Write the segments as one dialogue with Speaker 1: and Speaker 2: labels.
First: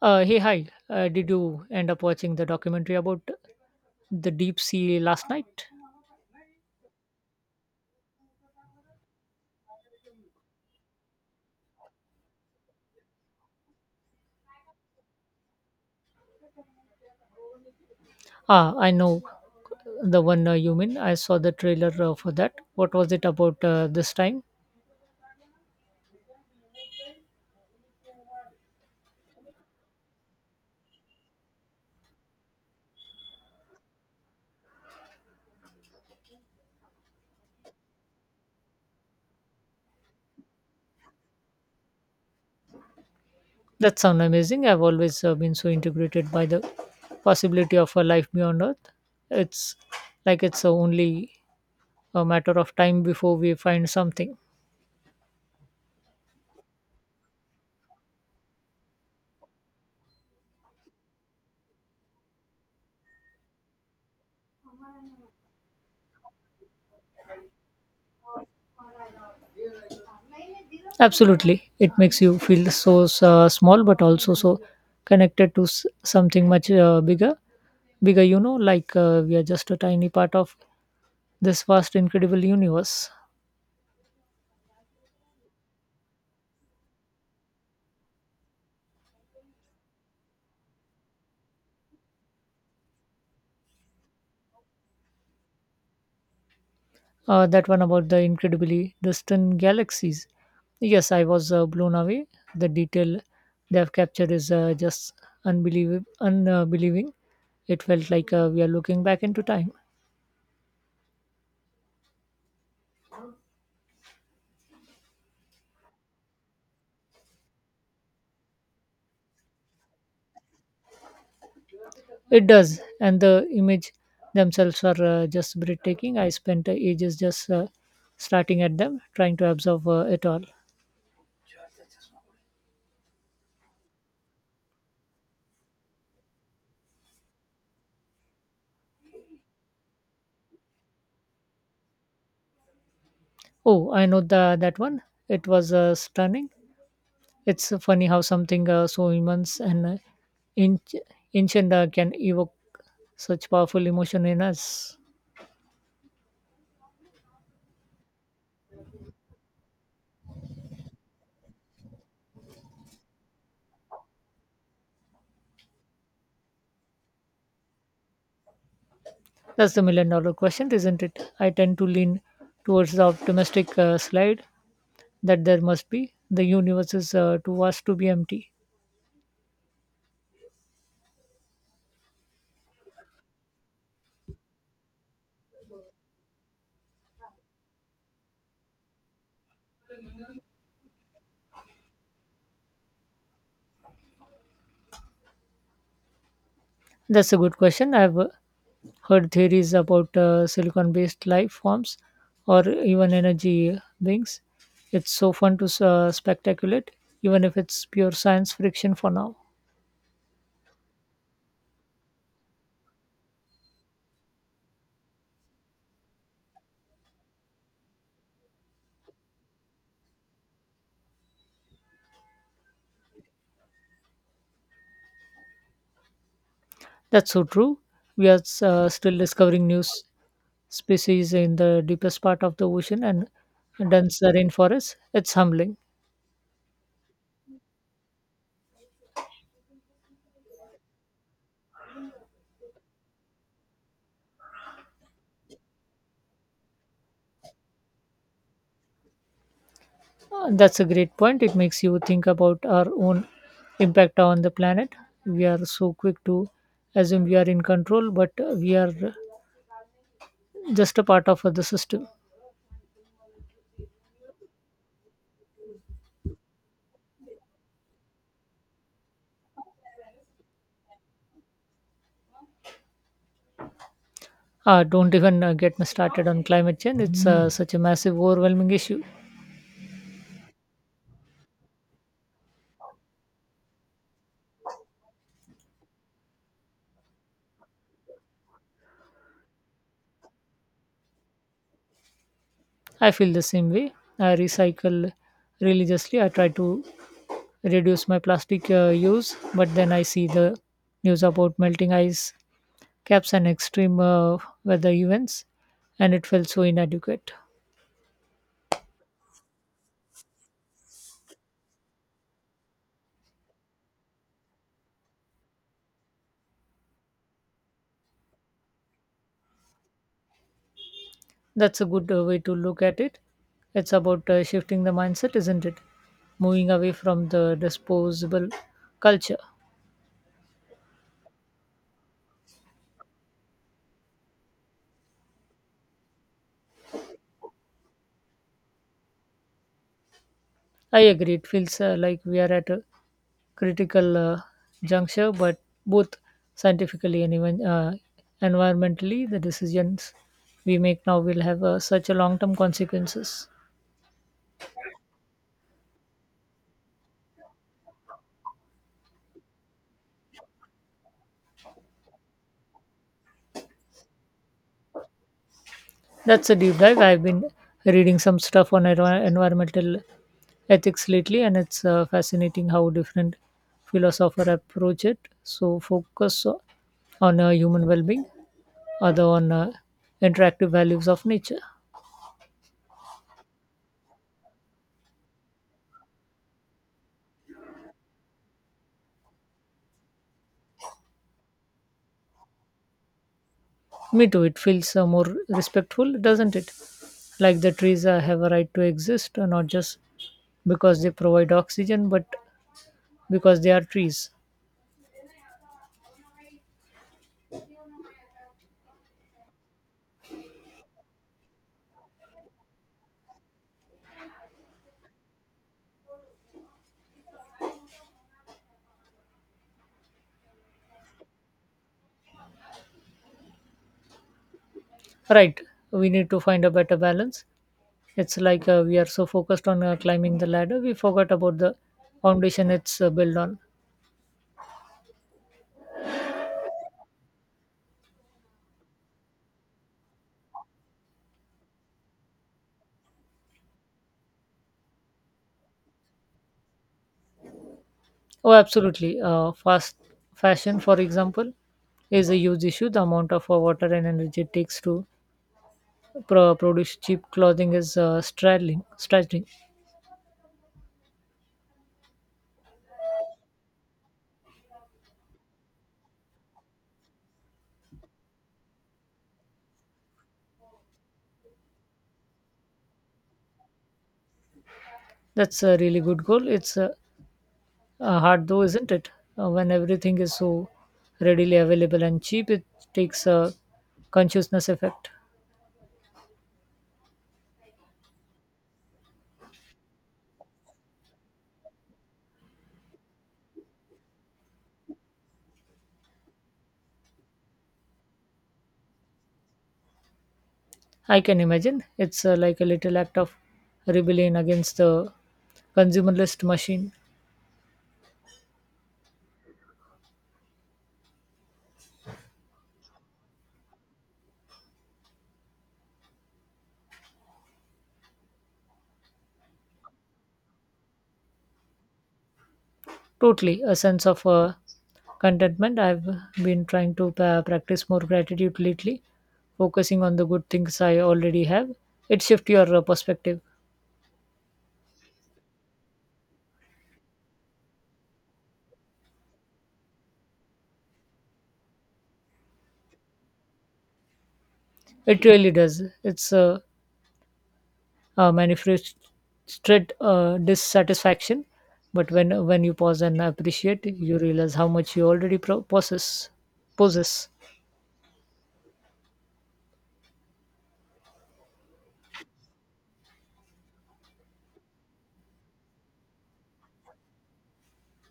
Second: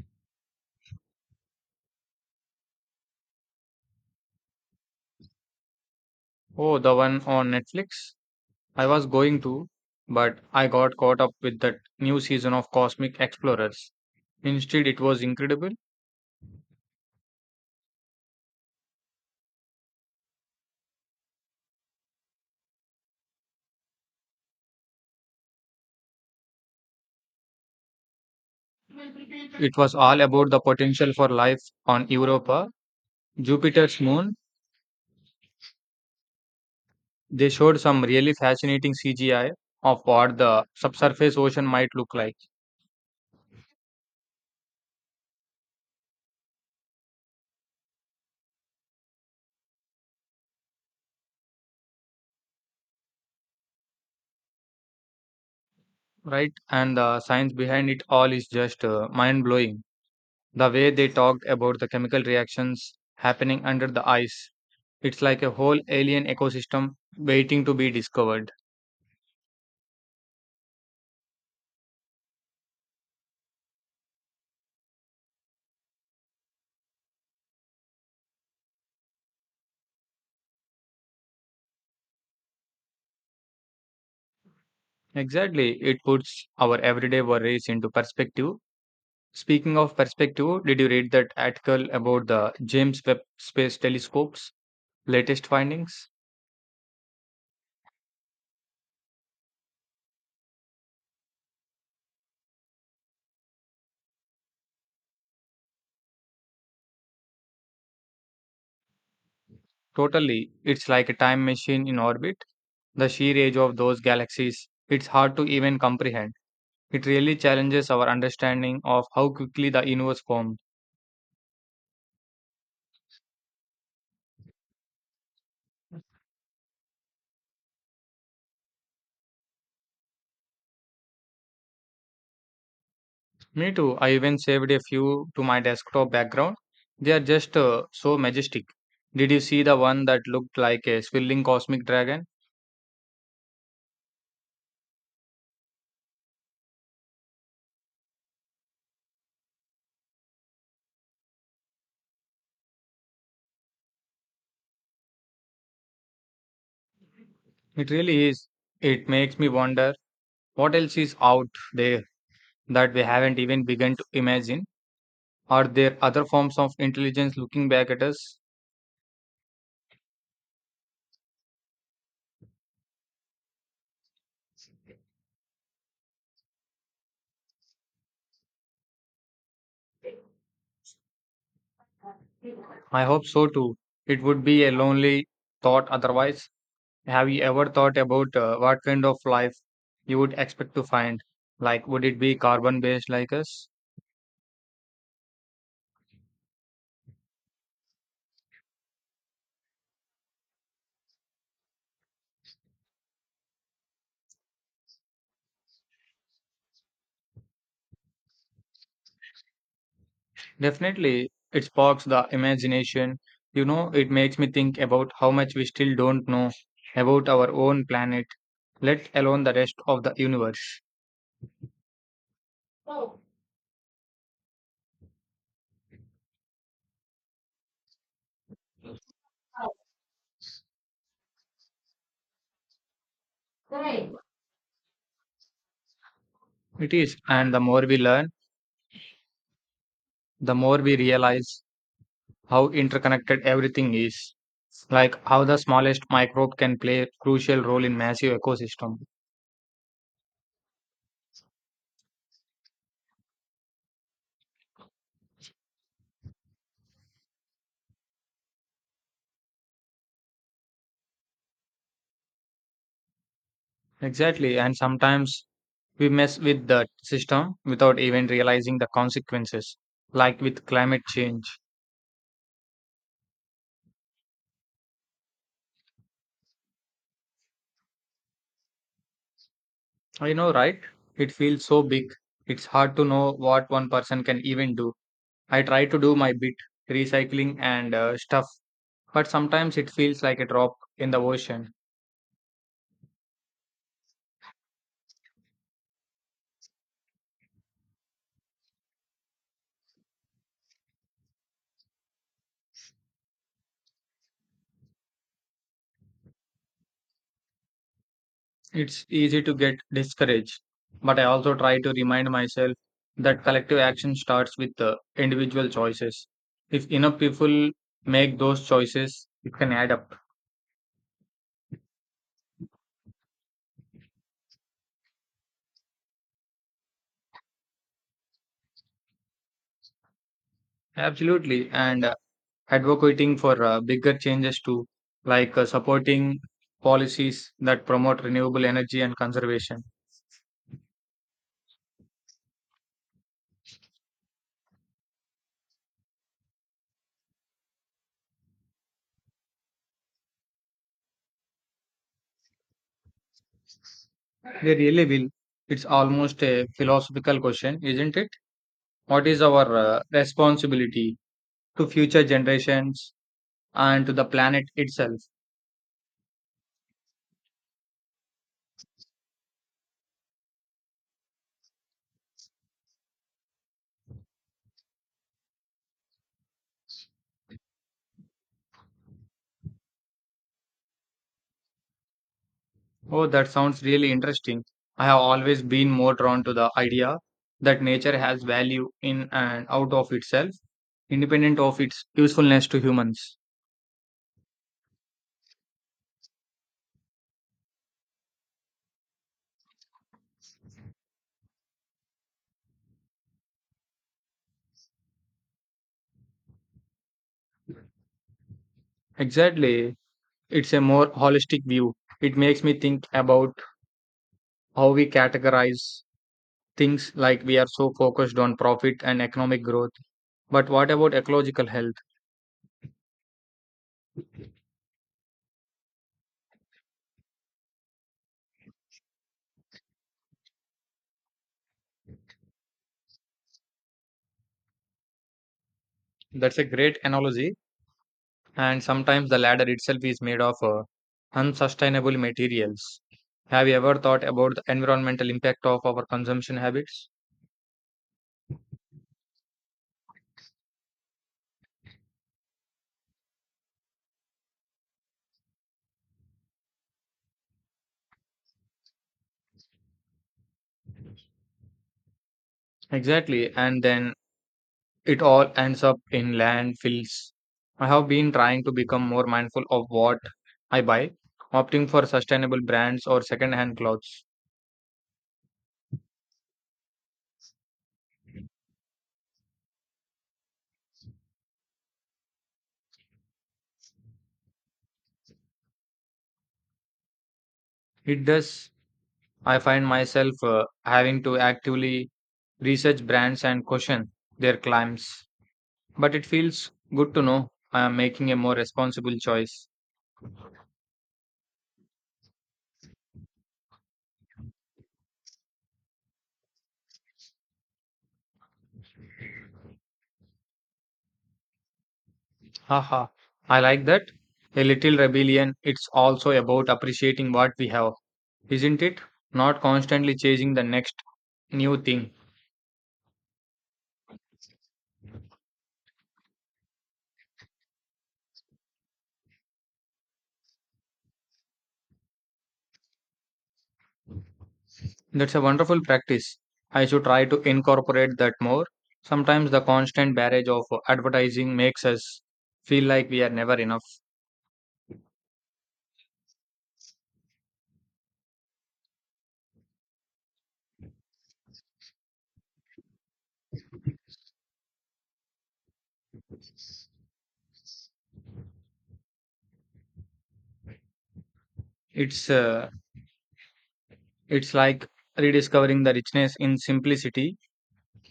Speaker 1: Hey, hi. Did you end up watching the documentary about the deep sea last night?
Speaker 2: Oh, the one on Netflix? I was going to, but I got caught up with that new season of Cosmic Explorers instead. It was incredible.
Speaker 1: Ah, I know the one you mean. I saw the trailer for that. What was it about this time?
Speaker 2: It was all about the potential for life on Europa, Jupiter's moon. They showed some really fascinating CGI of what the subsurface ocean might look like,
Speaker 1: That sounds amazing. I've always been so integrated by the possibility of a life beyond Earth. It's like it's only a matter of time before we find something.
Speaker 2: right? And the science behind it all is just mind blowing. The way they talked about the chemical reactions happening under the ice, it's like a whole alien ecosystem waiting to be discovered.
Speaker 1: Absolutely. It makes you feel so small, but also so connected to something much bigger. Bigger, like we are just a tiny part of this vast, incredible universe.
Speaker 2: Exactly. It puts our everyday worries into perspective. Speaking of perspective, did you read that article about the James Webb Space Telescope's latest findings?
Speaker 1: That one about the incredibly distant galaxies. Yes, I was blown away. The detail they have captured is just unbelievable, unbelieving. It felt like we are looking back into time.
Speaker 2: Totally. It's like a time machine in orbit. The sheer age of those galaxies, it's hard to even comprehend. It really challenges our understanding of how quickly the universe formed.
Speaker 1: It does, and the image themselves are just breathtaking. I spent ages just starting at them, trying to absorb it all.
Speaker 2: Me too. I even saved a few to my desktop background. They are just so majestic. Did you see the one that looked like a swirling cosmic dragon?
Speaker 1: Oh, I know that one. It was stunning. It's funny how something so immense and inch, ancient can evoke such powerful emotion in us.
Speaker 2: It really is. It makes me wonder what else is out there that we haven't even begun to imagine. Are there other forms of intelligence looking back at us?
Speaker 1: That's the million dollar question, isn't it? I tend to lean towards the optimistic slide that there must be. The universe is too vast to be empty.
Speaker 2: I hope so too. It would be a lonely thought otherwise. Have you ever thought about what kind of life you would expect to find? Like, would it be carbon based like us?
Speaker 1: That's a good question. I've her theories about silicon based life forms or even energy beings. It's so fun to speculate, even if it's pure science fiction for now.
Speaker 2: Definitely, it sparks the imagination. You know, it makes me think about how much we still don't know about our own planet, let alone the rest of the universe.
Speaker 1: That's so true. We are still discovering new species in the deepest part of the ocean and dense rainforests. It's humbling.
Speaker 2: It is, and the more we learn, the more we realize how interconnected everything is, like how the smallest microbe can play a crucial role in massive ecosystem.
Speaker 1: That's a great point. It makes you think about our own impact on the planet. We are so quick to assume we are in control, but we are just a part of the system.
Speaker 2: Exactly, and sometimes we mess with the system without even realizing the consequences, like with climate change.
Speaker 1: Ah, don't even get me started on climate change. It's such a massive, overwhelming issue.
Speaker 2: I know, right? It feels so big. It's hard to know what one person can even do. I try to do my bit, recycling and stuff, but sometimes it feels like a drop in the ocean.
Speaker 1: I feel the same way. I recycle religiously. I try to reduce my plastic use, but then I see the news about melting ice caps and extreme weather events, and it felt so inadequate.
Speaker 2: It's easy to get discouraged, but I also try to remind myself that collective action starts with the individual choices. If enough people make those choices, it can add up.
Speaker 1: That's a good way to look at it. It's about shifting the mindset, isn't it? Moving away from the disposable culture.
Speaker 2: Absolutely. And advocating for bigger changes too, like supporting policies that promote renewable energy and conservation.
Speaker 1: I agree. It feels like we are at a critical juncture, but both scientifically and even environmentally, the decisions we make now will have such a long-term consequences.
Speaker 2: They really will. It's almost a philosophical question, isn't it? What is our responsibility to future generations and to the planet itself?
Speaker 1: That's a deep dive. I've been reading some stuff on environmental ethics lately, and it's fascinating how different philosophers approach it. So focus on human well-being, other on interactive values of nature.
Speaker 2: Oh, that sounds really interesting. I have always been more drawn to the idea that nature has value in and out of itself, independent of its usefulness to humans.
Speaker 1: Me too. It feels more respectful, doesn't it? Like the trees have a right to exist, not just because they provide oxygen, but because they are trees.
Speaker 2: Exactly. It's a more holistic view. It makes me think about how we categorize things, like we are so focused on profit and economic growth. But what about ecological health?
Speaker 1: Right. We need to find a better balance. It's like we are so focused on climbing the ladder, we forgot about the foundation it's built on.
Speaker 2: That's a great analogy. And sometimes the ladder itself is made of unsustainable materials. Have you ever thought about the environmental impact of our consumption habits?
Speaker 1: Oh, absolutely. Fast fashion, for example, is a huge issue. The amount of water and energy it takes to produce cheap clothing is straddling.
Speaker 2: Exactly. And then it all ends up in landfills. I have been trying to become more mindful of what I buy, opting for sustainable brands or second-hand clothes.
Speaker 1: That's a really good goal. It's hard though, isn't it? When everything is so readily available and cheap, it takes a consciousness effect.
Speaker 2: It does. I find myself having to actively research brands and question their claims. But it feels good to know I am making a more responsible choice.
Speaker 1: I can imagine. It's like a little act of rebellion against the consumerist machine.
Speaker 2: Haha, I like that. A little rebellion, it's also about appreciating what we have, isn't it? Not constantly chasing the next new thing.
Speaker 1: Totally, a sense of contentment. I've been trying to practice more gratitude lately, focusing on the good things I already have. It shifts your perspective.
Speaker 2: That's a wonderful practice. I should try to incorporate that more. Sometimes the constant barrage of advertising makes us feel like we are never enough.
Speaker 1: It really does. It's manifested dissatisfaction. But when you pause and appreciate, you realize how much you already possess. Possess
Speaker 2: It's uh, it's like rediscovering the richness in simplicity.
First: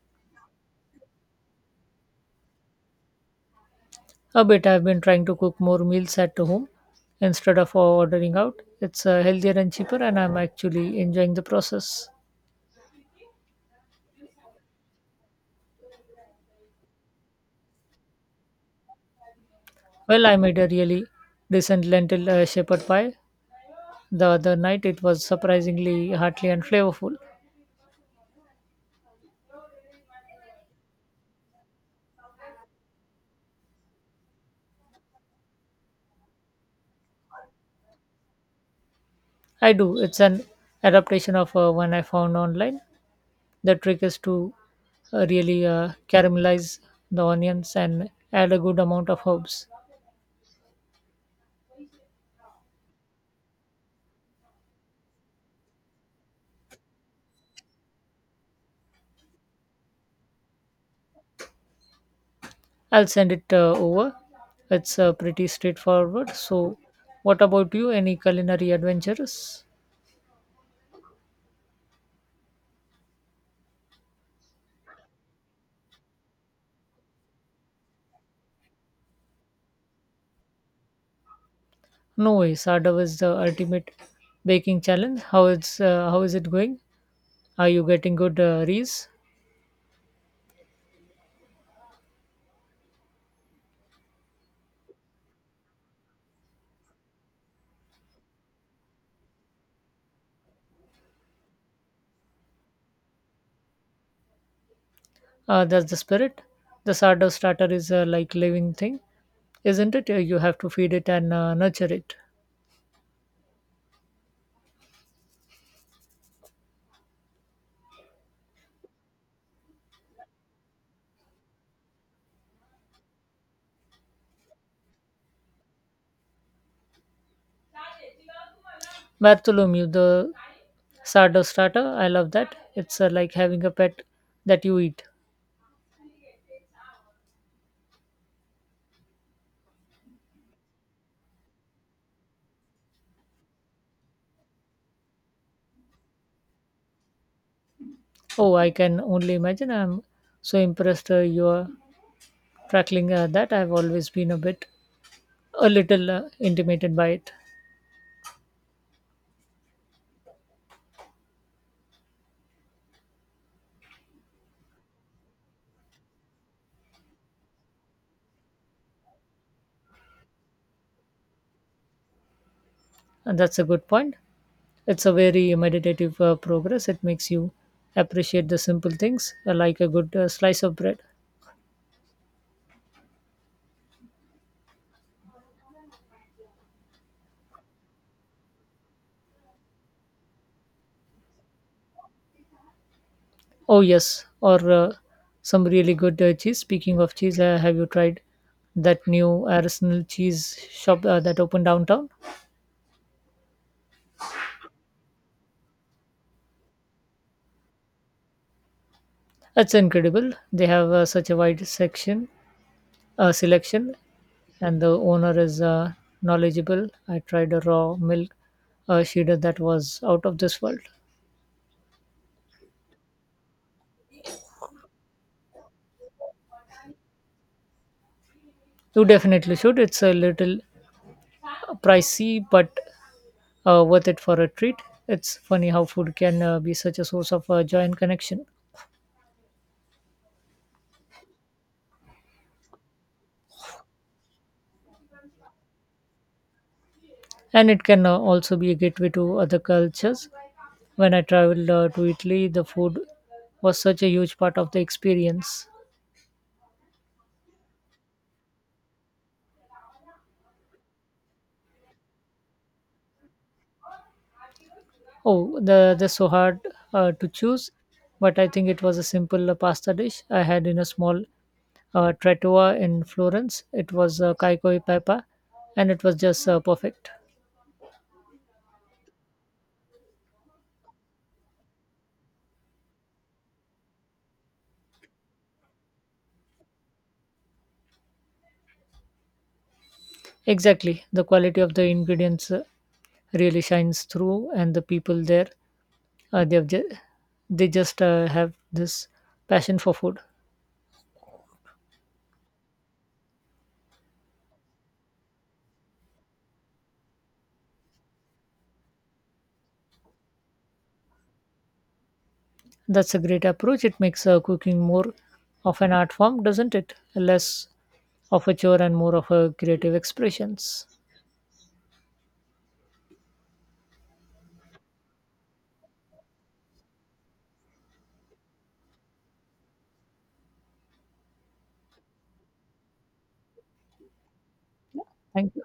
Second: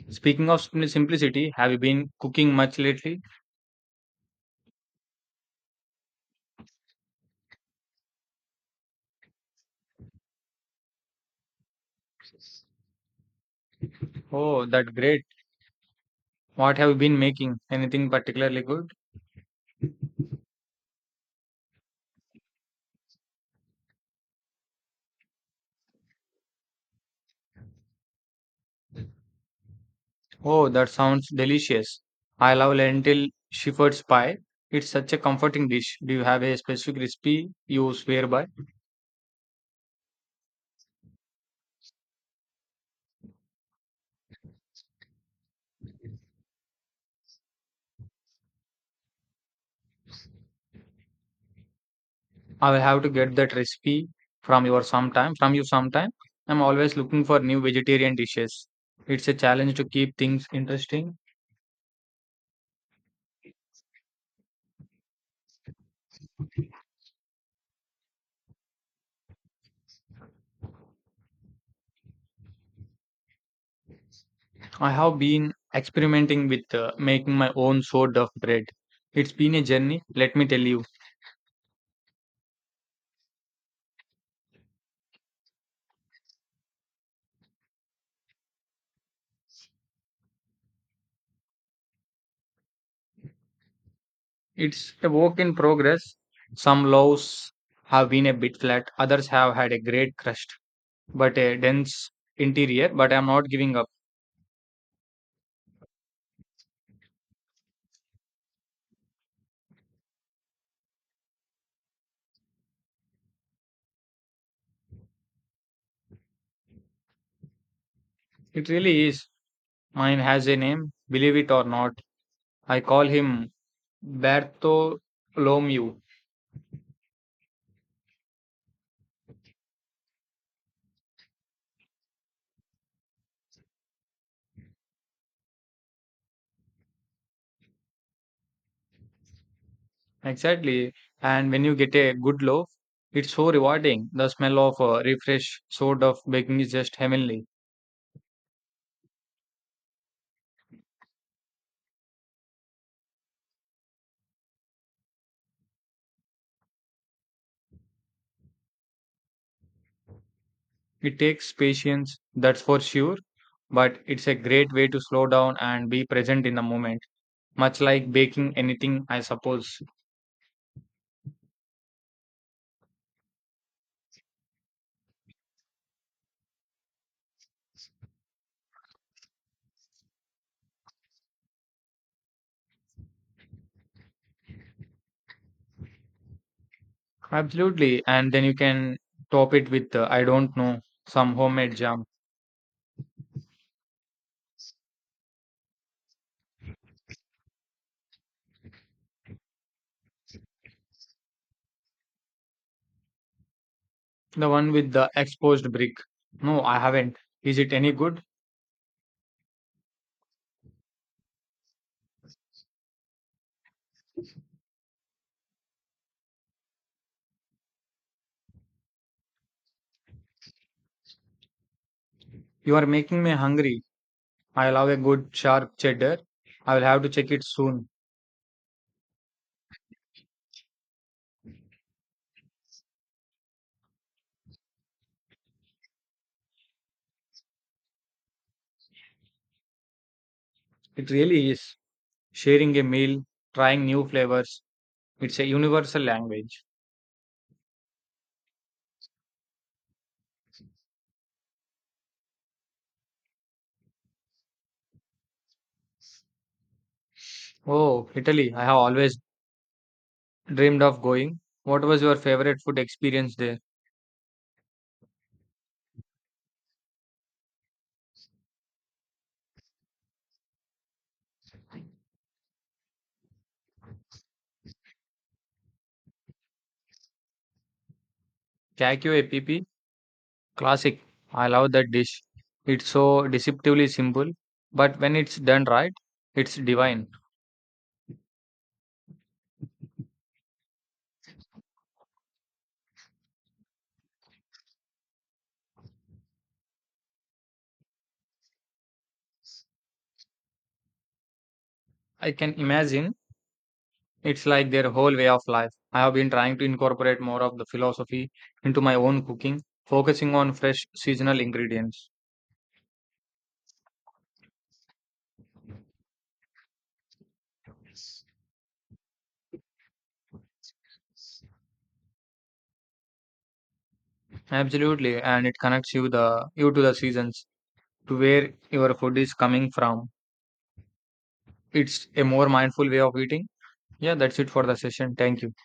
Speaker 2: Speaking of simplicity, have you been cooking much lately?
Speaker 1: a bit. I've been trying to cook more meals at home instead of ordering out. It's healthier and cheaper, and I'm actually enjoying the process.
Speaker 2: Oh, that's great. What have you been making? Anything particularly good?
Speaker 1: Well, I made a really decent lentil shepherd pie the other night. It was surprisingly hearty and flavorful.
Speaker 2: Oh, that sounds delicious. I love lentil shepherd's pie. It's such a comforting dish. Do you have a specific recipe you swear by?
Speaker 1: I do. It's an adaptation of one I found online. The trick is to really caramelize the onions and add a good amount of herbs.
Speaker 2: I will have to get that recipe from you sometime. I'm always looking for new vegetarian dishes. It's a challenge to keep things interesting.
Speaker 1: I'll send it over. It's pretty straightforward. So, what about you? Any culinary adventures?
Speaker 2: I have been experimenting with making my own sort of bread. It's been a journey, let me tell you.
Speaker 1: No way. Sardo is the ultimate baking challenge. How is it going? Are you getting good rees?
Speaker 2: It's a work in progress. Some loaves have been a bit flat, others have had a great crust, but a dense interior. But I'm not giving up.
Speaker 1: That's the spirit. The sardo starter is like living thing, isn't it? You have to feed it and nurture it.
Speaker 2: It really is. Mine has a name, believe it or not. I call him Bartholomew.
Speaker 1: Bartholomew, the sourdough starter, I love that. It's like having a pet that you eat.
Speaker 2: Exactly. And when you get a good loaf, it's so rewarding. The smell of a refresh sort of baking is just heavenly.
Speaker 1: Oh, I can only imagine. I'm so impressed you're crackling that. I've always been a little intimidated by it.
Speaker 2: It takes patience, that's for sure, but it's a great way to slow down and be present in the moment, much like baking anything, I suppose.
Speaker 1: And that's a good point. It's a very meditative progress. It makes you appreciate the simple things like a good slice of bread.
Speaker 2: Absolutely. And then you can top it with, I don't know, some homemade jam.
Speaker 1: Oh, yes. Or some really good cheese. Speaking of cheese, have you tried that new artisanal cheese shop that opened downtown?
Speaker 2: The one with the exposed brick. No, I haven't. Is it any good?
Speaker 1: That's incredible. They have such a wide section selection, and the owner is knowledgeable. I tried a raw milk cheddar that was out of this world.
Speaker 2: You are making me hungry. I love a good sharp cheddar. I will have to check it soon.
Speaker 1: You definitely should. It's a little pricey, but worth it for a treat. It's funny how food can be such a source of joy and connection,
Speaker 2: It really is. Sharing a meal, trying new flavors. It's a universal language.
Speaker 1: and it can also be a gateway to other cultures. When I traveled to Italy, the food was such a huge part of the experience.
Speaker 2: Oh, Italy. I have always dreamed of going. What was your favorite food experience there?
Speaker 1: Oh, the that's so hard to choose, but I think it was a simple pasta dish I had in a small trattoria in Florence. It was caico e pepe, and it was just perfect.
Speaker 2: Cacchio e pepe? Classic. I love that dish. It's so deceptively simple, but when it's done right, it's divine.
Speaker 1: Exactly, the quality of the ingredients really shines through, and the people there, they have they just have this passion for food.
Speaker 2: I can imagine it's like their whole way of life. I have been trying to incorporate more of the philosophy into my own cooking, focusing on fresh seasonal ingredients.
Speaker 1: That's a great approach. It makes cooking more of an art form, doesn't it? Less of a chore and more of a creative expressions.
Speaker 2: Absolutely, and it connects you to the seasons, to where your food is coming from. It's a more mindful way of eating. Yeah, that's it for the session. Thank you.
Speaker 1: Thank you.